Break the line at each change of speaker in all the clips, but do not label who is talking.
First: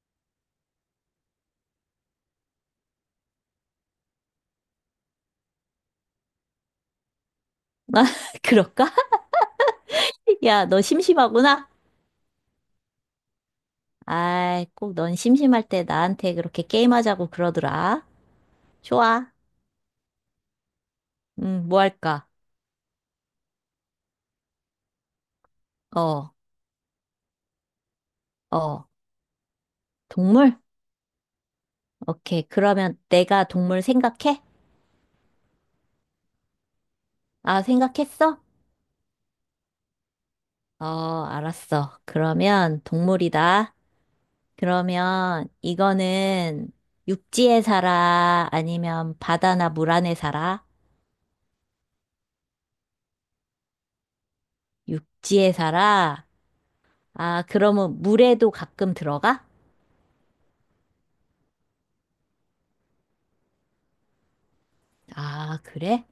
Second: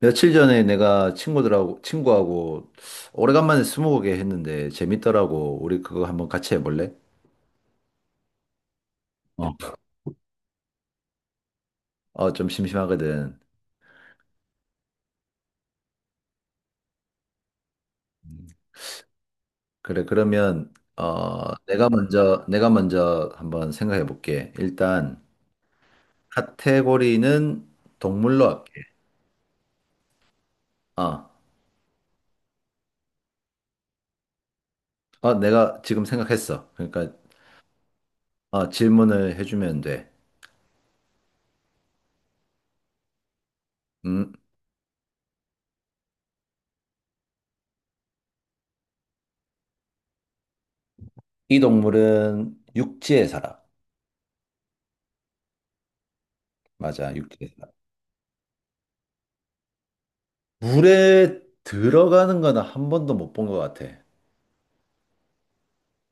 며칠 전에 내가 친구하고 오래간만에 스무고개 했는데 재밌더라고. 우리 그거 한번 같이 해볼래?
아, 그럴까?
어,
야, 너 심심하구나?
어, 좀 심심하거든.
아이, 꼭 넌 심심할 때 나한테 그렇게 게임하자고 그러더라. 좋아.
그래, 그러면,
뭐 할까?
내가 먼저 한번 생각해 볼게. 일단,
어,
카테고리는 동물로 할게.
어, 동물?
어,
오케이. 그러면 내가 동물 생각해?
어, 내가 지금 생각했어. 그러니까,
아, 생각했어?
어, 질문을 해주면 돼.
어, 알았어. 그러면 동물이다.
음,
그러면 이거는 육지에 살아? 아니면 바다나 물 안에 살아?
이 동물은 육지에 살아.
육지에 살아?
맞아,
아,
육지에 살아.
그러면 물에도 가끔 들어가?
물에 들어가는 거는 한 번도 못 본 것 같아.
아, 그래?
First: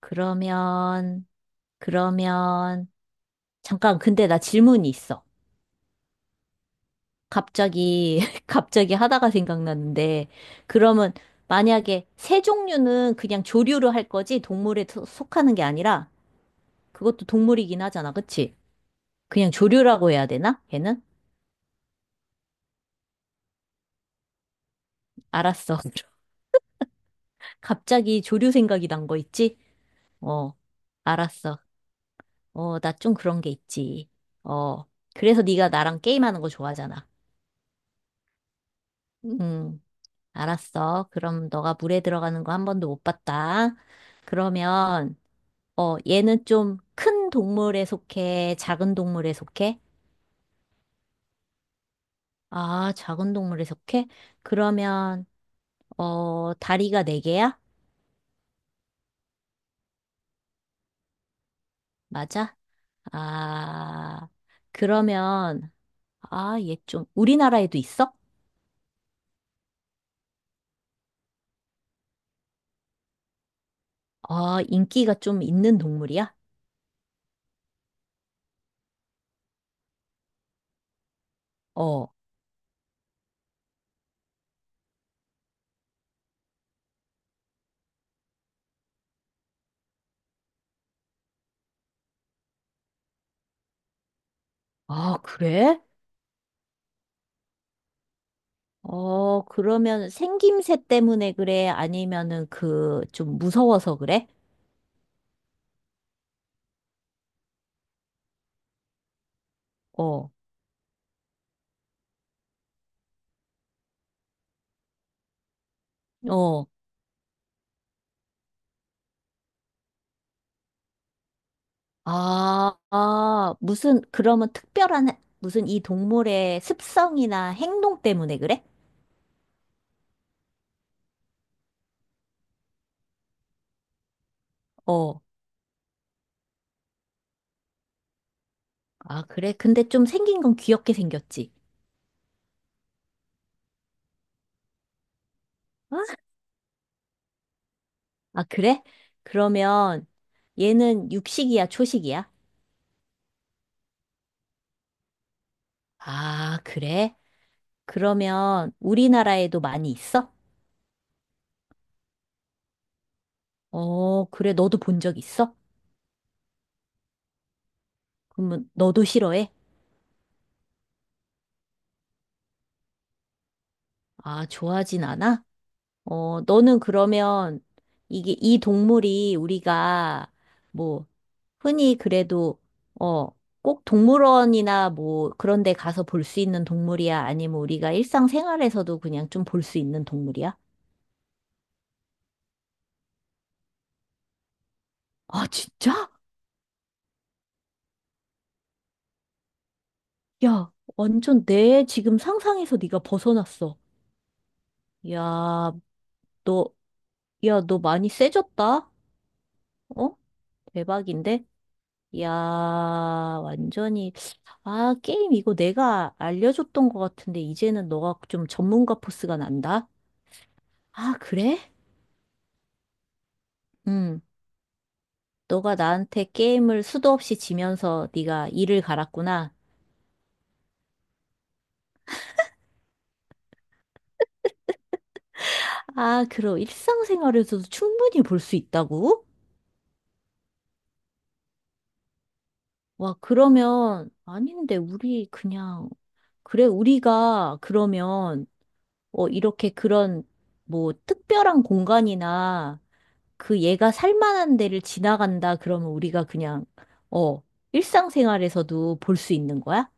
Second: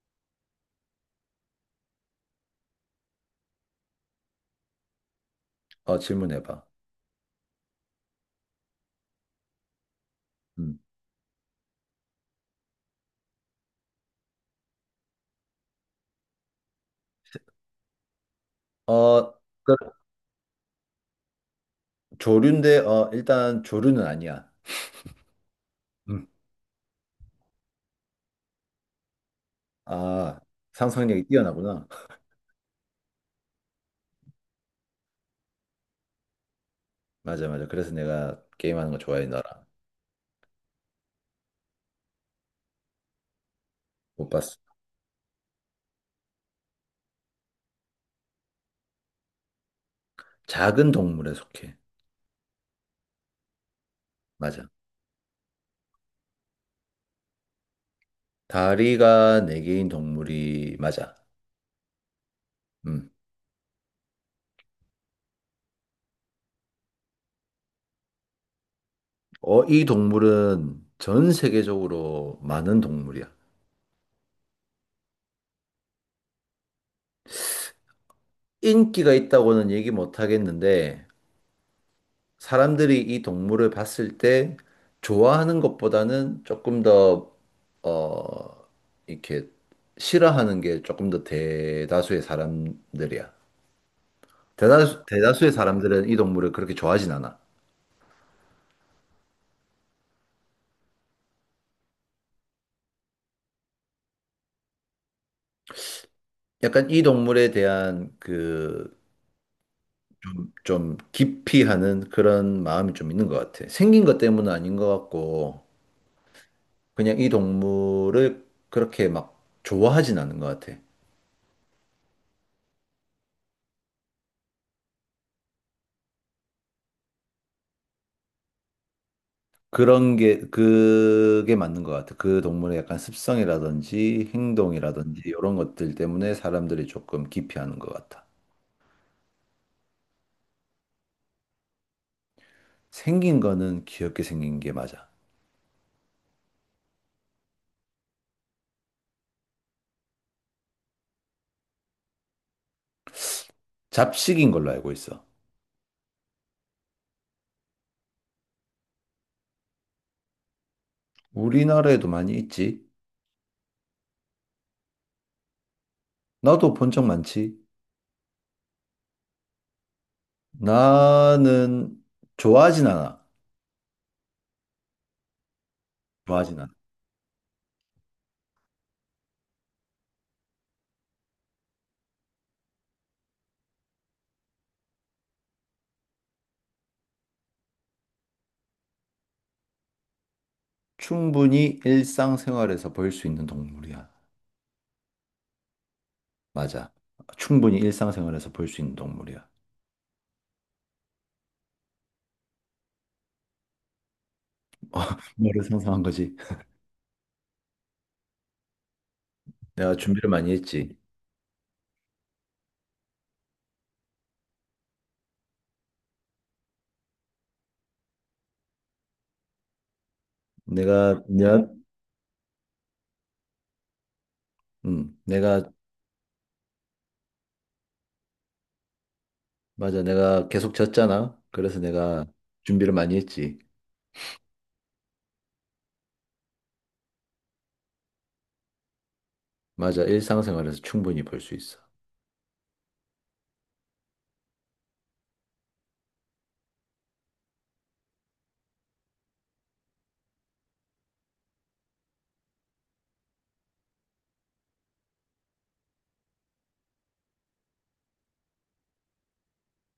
그러면, 그러면, 잠깐, 근데 나 질문이 있어.
어, 질문해봐.
갑자기, 갑자기 하다가 생각났는데,
음.
그러면 만약에 새 종류는 그냥 조류로 할 거지, 동물에 속하는 게 아니라, 그것도 동물이긴 하잖아, 그치?
어,
그냥 조류라고 해야 되나? 걔는?
조류인데, 어, 일단 조류는 아니야.
알았어.
음.
갑자기 조류 생각이 난 거 있지?
아,
어,
상상력이
알았어.
뛰어나구나.
어, 나 좀 그런 게 있지. 어, 그래서 네가 나랑 게임하는 거 좋아하잖아.
맞아, 맞아. 그래서 내가 게임하는 거 좋아해, 너랑.
음. 알았어. 그럼 너가 물에 들어가는 거 한 번도 못 봤다.
못 봤어.
그러면, 얘는 좀 큰 동물에 속해? 작은 동물에 속해?
작은 동물에 속해.
아, 작은 동물에 속해?
맞아.
그러면, 다리가 네 개야?
다리가 네 개인 동물이 맞아.
맞아?
음.
아, 그러면, 아, 얘 좀, 우리나라에도 있어?
어, 이 동물은 전 세계적으로 많은 동물이야.
아, 인기가 좀 있는 동물이야?
인기가 있다고는 얘기 못 하겠는데,
어,
사람들이 이 동물을 봤을 때 좋아하는 것보다는 조금 더, 어, 이렇게 싫어하는 게 조금 더 대다수의 사람들이야.
아,
대다수의
그래?
사람들은 이 동물을 그렇게 좋아하진 않아.
어, 그러면 생김새 때문에 그래? 아니면은 그, 좀 무서워서 그래?
약간 이 동물에 대한 그,
어,
좀 깊이 하는 그런 마음이 좀 있는 것 같아. 생긴 것 때문은 아닌 것 같고,
어.
그냥 이 동물을 그렇게 막 좋아하진 않은 것 같아.
아, 아, 무슨, 그러면 특별한, 무슨 이 동물의 습성이나 행동 때문에 그래?
그게 맞는 것 같아. 그 동물의 약간 습성이라든지
어,
행동이라든지 이런 것들 때문에 사람들이 조금 기피하는 것 같아.
아, 그래? 근데 좀 생긴 건 귀엽게 생겼지.
생긴 거는 귀엽게 생긴 게 맞아.
어? 아, 그래? 그러면 얘는 육식이야, 초식이야?
잡식인 걸로 알고 있어.
아, 그래? 그러면 우리나라에도 많이 있어?
우리나라에도 많이 있지.
어, 그래. 너도 본 적 있어?
나도 본 적 많지.
그러면 너도 싫어해?
나는 좋아하진 않아.
아, 좋아하진 않아? 어,
좋아하진 않아.
너는 그러면 이게 이 동물이 우리가 뭐 흔히 그래도 어, 꼭 동물원이나 뭐 그런 데 가서 볼 수 있는 동물이야? 아니면 우리가 일상생활에서도 그냥 좀 볼 수 있는 동물이야?
충분히 일상생활에서 볼 수 있는 동물이야.
아, 진짜?
맞아. 충분히 일상생활에서 볼 수 있는 동물이야.
야, 완전 내 지금 상상에서 네가 벗어났어.
뭐를
야,
상상한 거지?
너, 야, 너 많이 세졌다?
내가
어?
준비를 많이 했지.
대박인데? 야, 완전히, 아, 게임 이거 내가 알려줬던 것 같은데, 이제는 너가 좀 전문가 포스가 난다? 아,
내가
그래?
몇,
응.
내가
너가 나한테 게임을 수도 없이 지면서 네가 이를 갈았구나.
맞아. 내가 계속 졌잖아. 그래서 내가 준비를 많이 했지.
아, 그럼 일상생활에서도 충분히 볼 수 있다고?
맞아. 일상생활에서 충분히 볼 수 있어.
와, 그러면, 아닌데, 우리 그냥, 그래, 우리가 그러면, 이렇게 그런, 뭐, 특별한 공간이나, 그 얘가 살만한 데를 지나간다 그러면 우리가 그냥 어 일상생활에서도 볼 수 있는 거야?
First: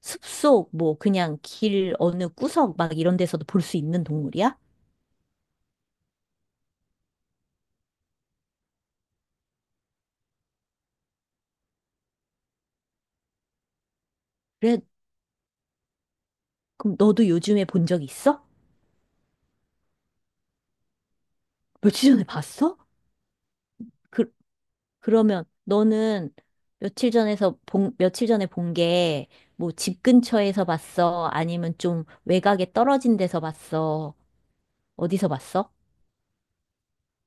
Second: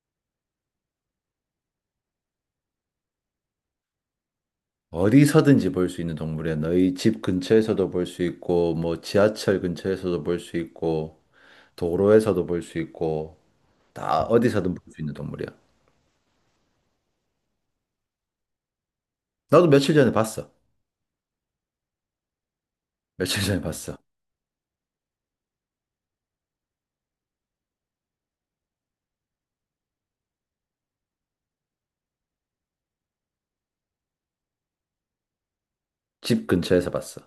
숲속 뭐 그냥 길 어느 구석 막 이런 데서도 볼 수 있는 동물이야?
어디서든지 볼 수 있는 동물이야. 너희 집 근처에서도 볼 수 있고, 뭐 지하철 근처에서도 볼 수 있고, 도로에서도 볼 수 있고, 다 어디서든
그래,
볼 수 있는 동물이야.
그럼 너도 요즘에 본 적 있어?
나도 며칠 전에 봤어.
며칠 전에 봤어?
며칠 전에 봤어.
그 그러면 너는 며칠 전에 본 게 뭐 집 근처에서 봤어? 아니면 좀 외곽에 떨어진 데서 봤어? 어디서 봤어?
집 근처에서 봤어.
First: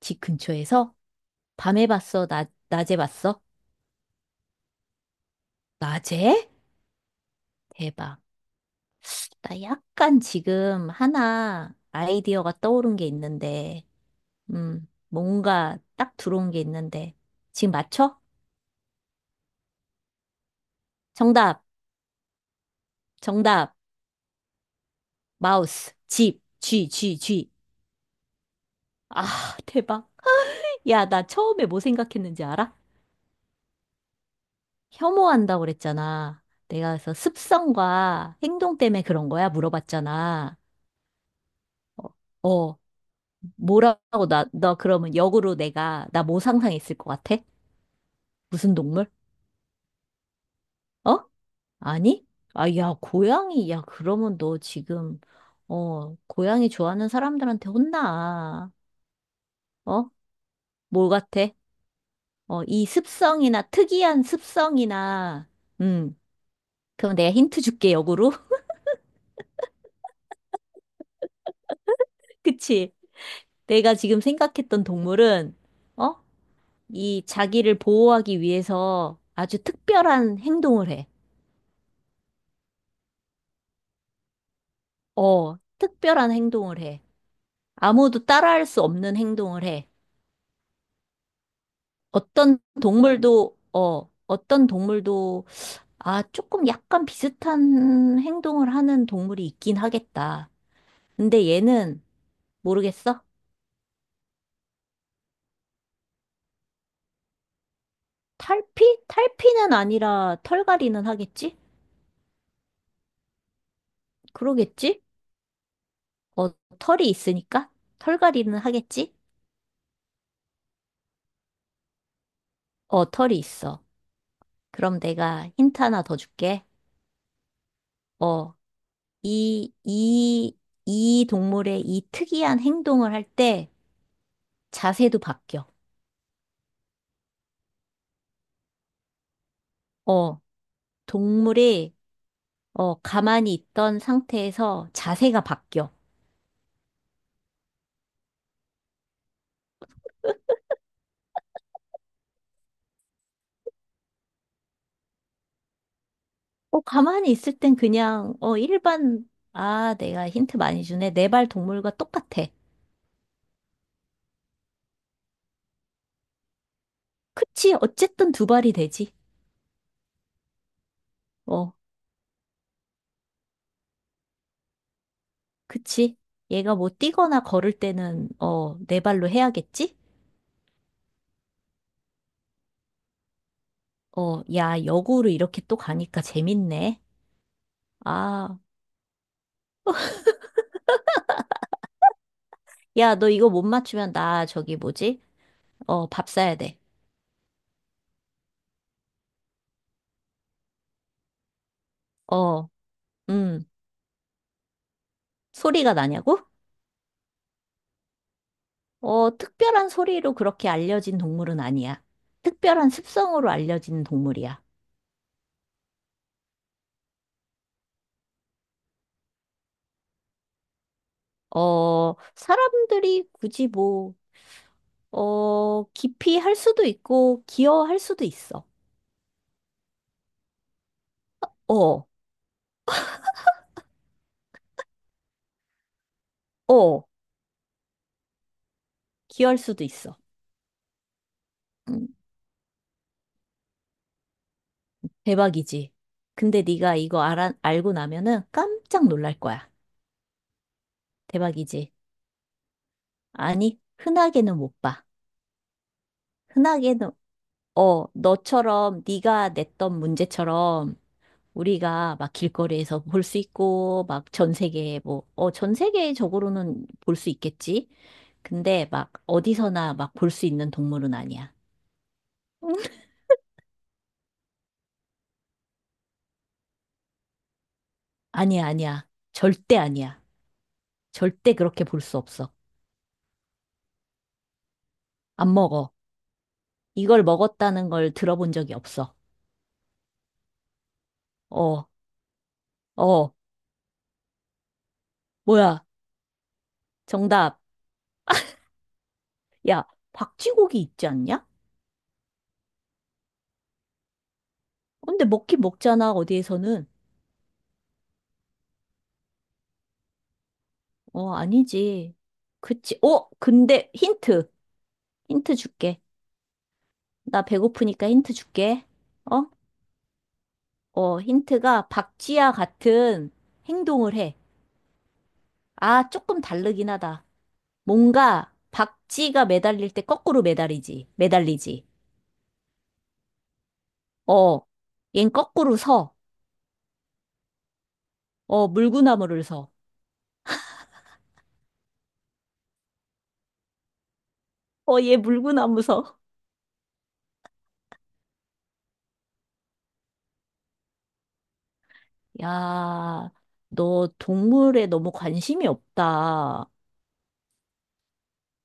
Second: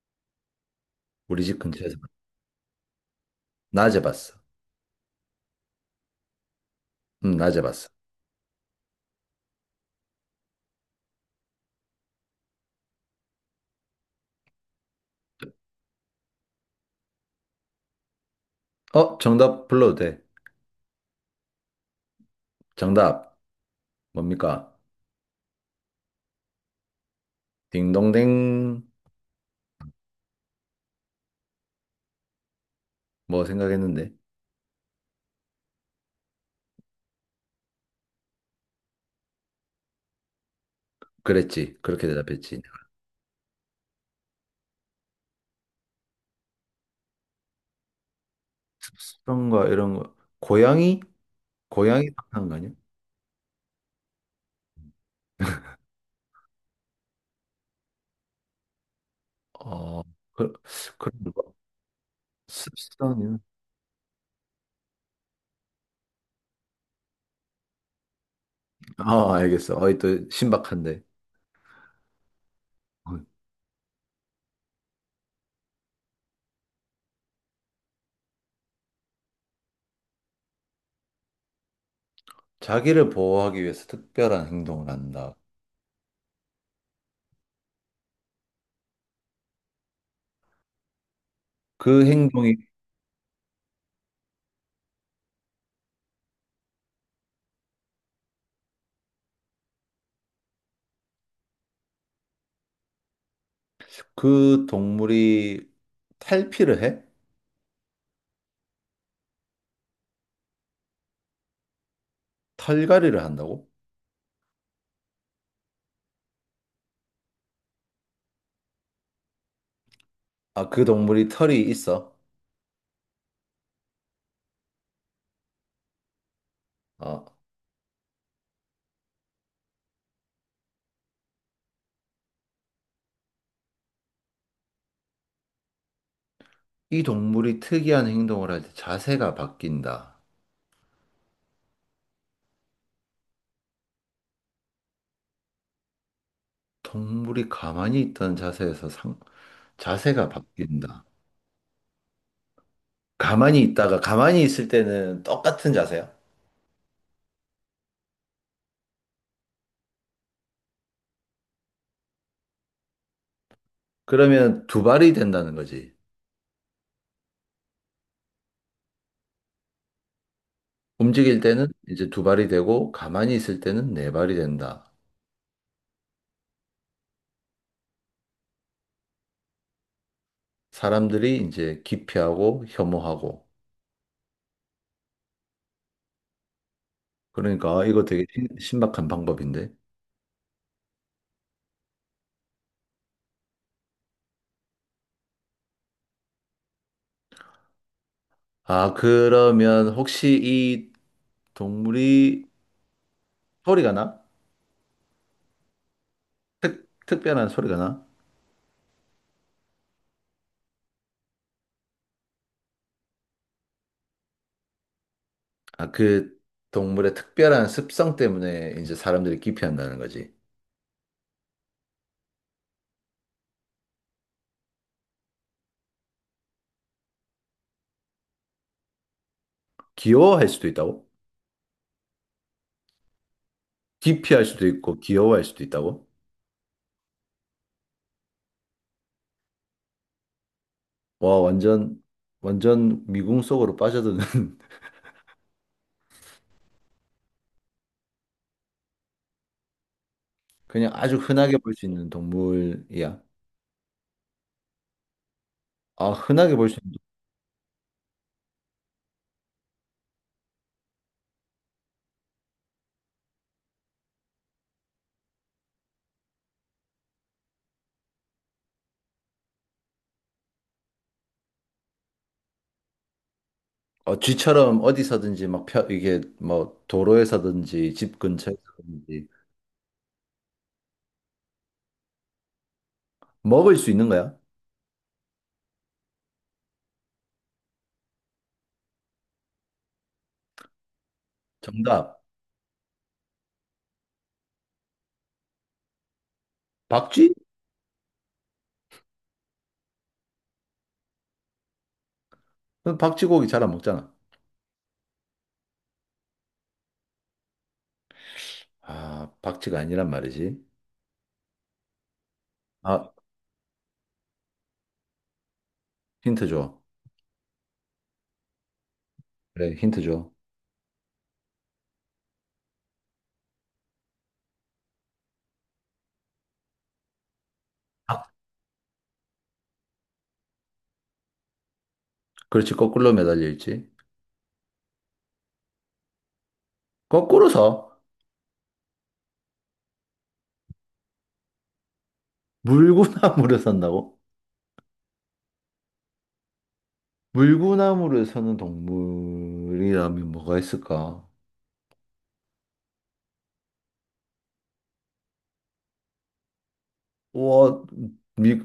집 근처에서?
우리 집
밤에
근처에서 봤어.
봤어? 낮 낮에 봤어?
낮에 봤어.
낮에?
응 낮에 봤어.
대박. 나 약간 지금 하나 아이디어가 떠오른 게 있는데, 뭔가 딱 들어온 게 있는데, 지금 맞춰?
어, 정답 불러도 돼.
정답,
정답
정답,
뭡니까?
마우스, 집, 쥐, 쥐, 쥐.
딩동댕.
아, 대박. 야, 나 처음에 뭐 생각했는지 알아?
뭐 생각했는데?
혐오한다고 그랬잖아. 내가 그래서 습성과 행동 때문에 그런 거야? 물어봤잖아.
그랬지, 그렇게
어,
대답했지.
어, 뭐라고 나, 너 그러면 역으로 내가, 나 뭐 상상했을 것 같아? 무슨 동물?
습성과 이런 거, 고양이.
어?
고양이
아니?
상상한 거 아니야?
아, 야, 고양이. 야, 그러면 너 지금, 고양이 좋아하는 사람들한테 혼나.
어,
어?
그,
뭘
그런
같아?
거.
어, 이
습성이요?
습성이나, 특이한 습성이나, 음, 그럼 내가 힌트 줄게, 역으로.
아, 알겠어. 어이, 또 신박한데.
그치?
어.
내가 지금 생각했던 동물은, 어? 이 자기를 보호하기 위해서 아주 특별한 행동을 해.
자기를 보호하기 위해서 특별한 행동을 한다.
어, 특별한 행동을 해. 아무도 따라할 수 없는 행동을 해.
그 행동이,
어떤 동물도, 아, 조금 약간 비슷한 행동을 하는 동물이 있긴 하겠다. 근데 얘는 모르겠어?
그 동물이 탈피를 해?
탈피? 탈피는 아니라 털갈이는 하겠지?
털갈이를 한다고?
그러겠지? 어, 털이 있으니까? 털갈이는 하겠지?
아, 그 동물이 털이 있어?
어, 털이 있어. 그럼 내가 힌트 하나 더 줄게.
아,
어, 이, 이, 이 동물의 이 특이한 행동을 할 때 자세도 바뀌어.
이 동물이 특이한 행동을 할 때 자세가 바뀐다.
어, 동물이 가만히 있던 상태에서 자세가 바뀌어.
동물이 가만히 있던 자세에서 상, 자세가 바뀐다. 가만히 있다가 가만히 있을 때는 똑같은 자세야.
어, 가만히 있을 땐 그냥, 아, 내가 힌트 많이 주네. 네 발 동물과 똑같아.
그러면 두 발이 된다는 거지.
그치? 어쨌든 두 발이 되지.
움직일 때는
어,
이제 두 발이 되고 가만히 있을 때는 네 발이 된다.
그치? 얘가 뭐 뛰거나 걸을 때는, 네 발로 해야겠지?
사람들이 이제 기피하고 혐오하고.
어, 야, 역으로 이렇게 또 가니까 재밌네.
그러니까 아, 이거 되게
아,
신박한 방법인데.
야, 너 이거 못 맞추면 나 저기 뭐지? 어, 밥 사야 돼.
아, 그러면 혹시 이 동물이
어, 음,
소리가 나?
소리가 나냐고?
특별한 소리가 나?
어, 특별한 소리로 그렇게 알려진 동물은 아니야. 특별한 습성으로 알려진 동물이야.
아, 그 동물의 특별한 습성 때문에 이제 사람들이 기피한다는 거지.
어, 사람들이 굳이 뭐, 기피할 수도 있고, 기어할 수도 있어.
귀여워할 수도 있다고?
어,
기피할 수도 있고 귀여워할 수도 있다고?
어, 기어할 수도 있어.
와, 완전,
음,
완전 미궁 속으로 빠져드는.
대박이지. 근데 네가 이거 알고 나면은 깜짝 놀랄 거야.
그냥 아주 흔하게 볼 수
대박이지.
있는 동물이야.
아니, 흔하게는 못 봐.
아, 흔하게 볼 수 있는
흔하게는, 너처럼 네가 냈던 문제처럼 우리가 막 길거리에서 볼 수 있고, 막 전 세계에 뭐, 어, 전 세계적으로는 볼 수 있겠지? 근데 막 어디서나 막 볼 수 있는 동물은 아니야.
어, 쥐처럼 어디서든지 막 펴, 이게 뭐 도로에서든지 집
아니야, 아니야.
근처에서든지.
절대 아니야. 절대 그렇게 볼 수 없어.
먹을 수 있는 거야?
안 먹어. 이걸 먹었다는 걸 들어본 적이 없어. 어,
정답.
어, 뭐야.
박쥐?
정답. 야, 박쥐고기 있지 않냐?
그럼 박쥐 고기 잘 안 먹잖아.
근데 먹긴 먹잖아, 어디에서는.
아, 박쥐가 아니란 말이지.
어, 아니지. 그치.
아,
어, 근데 힌트. 힌트 줄게.
힌트 줘.
나 배고프니까 힌트 줄게. 어?
그래, 힌트 줘.
어, 힌트가 박쥐와 같은 행동을 해. 아, 조금 다르긴 하다.
박-
뭔가 박쥐가 매달릴 때 거꾸로 매달리지. 매달리지.
그렇지, 거꾸로 매달려 있지.
어, 얜 거꾸로 서.
거꾸로 서.
어, 물구나무를 서.
물구나무를 산다고?
어, 얘 물구나무 서.
물구나무를 사는 동물이라면 뭐가 있을까?
야, 너 동물에 너무 관심이 없다.
와, 미,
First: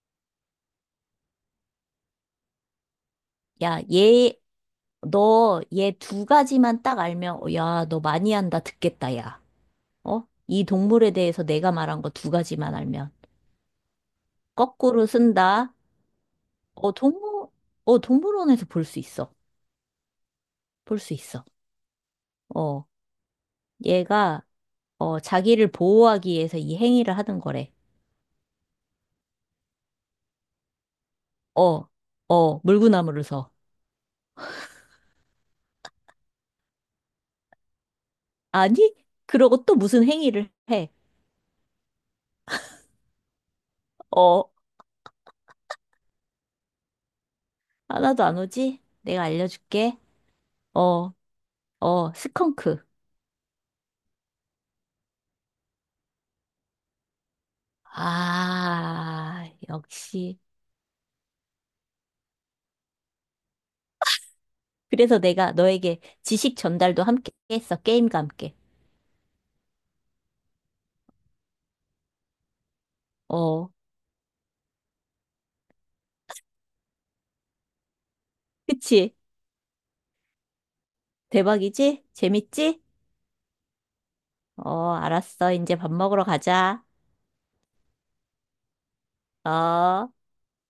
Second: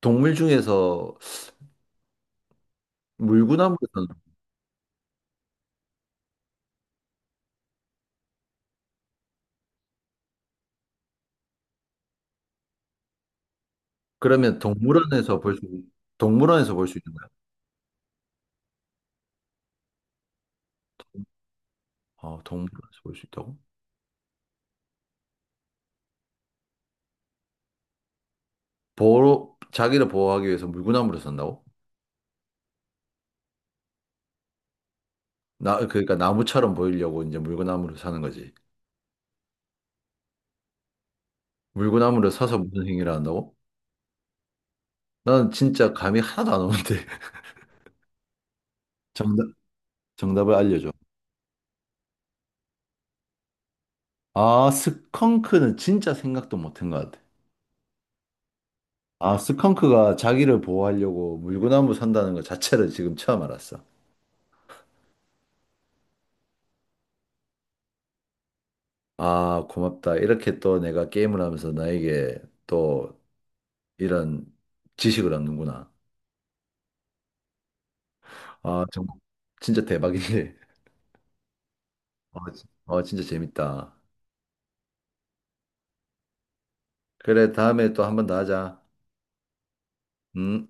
동물 중에서 물구나무를
야,
사는.
얘, 너 얘 두 가지만 딱 알면, 야, 너 많이 한다. 듣겠다, 야. 어? 이 동물에 대해서 내가 말한 거 두 가지만 알면.
그러면
거꾸로
동물원에서 볼 수,
쓴다.
동물원에서 볼
어,
수 있는 거야?
동물원에서 볼 수 있어. 볼 수 있어.
아,
어,
동물원에서 볼 수 있다고?
얘가, 자기를 보호하기 위해서 이 행위를 하는 거래.
보호, 자기를 보호하기 위해서 물구나무를 산다고?
어, 어, 물구나무를 서.
나, 그러니까 나무처럼 보이려고 이제 물구나무를 사는 거지.
아니? 그러고 또 무슨 행위를 해.
물구나무를 사서 무슨 행위를 한다고?
어,
나는 진짜 감이 하나도 안 오는데.
하나도 안 오지? 내가
정답,
알려줄게.
정답을 알려줘.
어, 어, 스컹크.
아, 스컹크는 진짜 생각도 못한 것 같아. 아,
아,
스컹크가
역시.
자기를 보호하려고 물구나무 선다는 것 자체를 지금 처음 알았어.
그래서 내가 너에게 지식 전달도 함께 했어. 게임과 함께.
아, 고맙다. 이렇게 또 내가 게임을 하면서 나에게 또
어.
이런 지식을 얻는구나. 아,
그치?
정말 진짜 대박이네.
대박이지?
어,
재밌지?
진짜 재밌다.
어, 알았어. 이제 밥 먹으러 가자.
그래, 다음에 또 한 번 더 하자.
어.
음.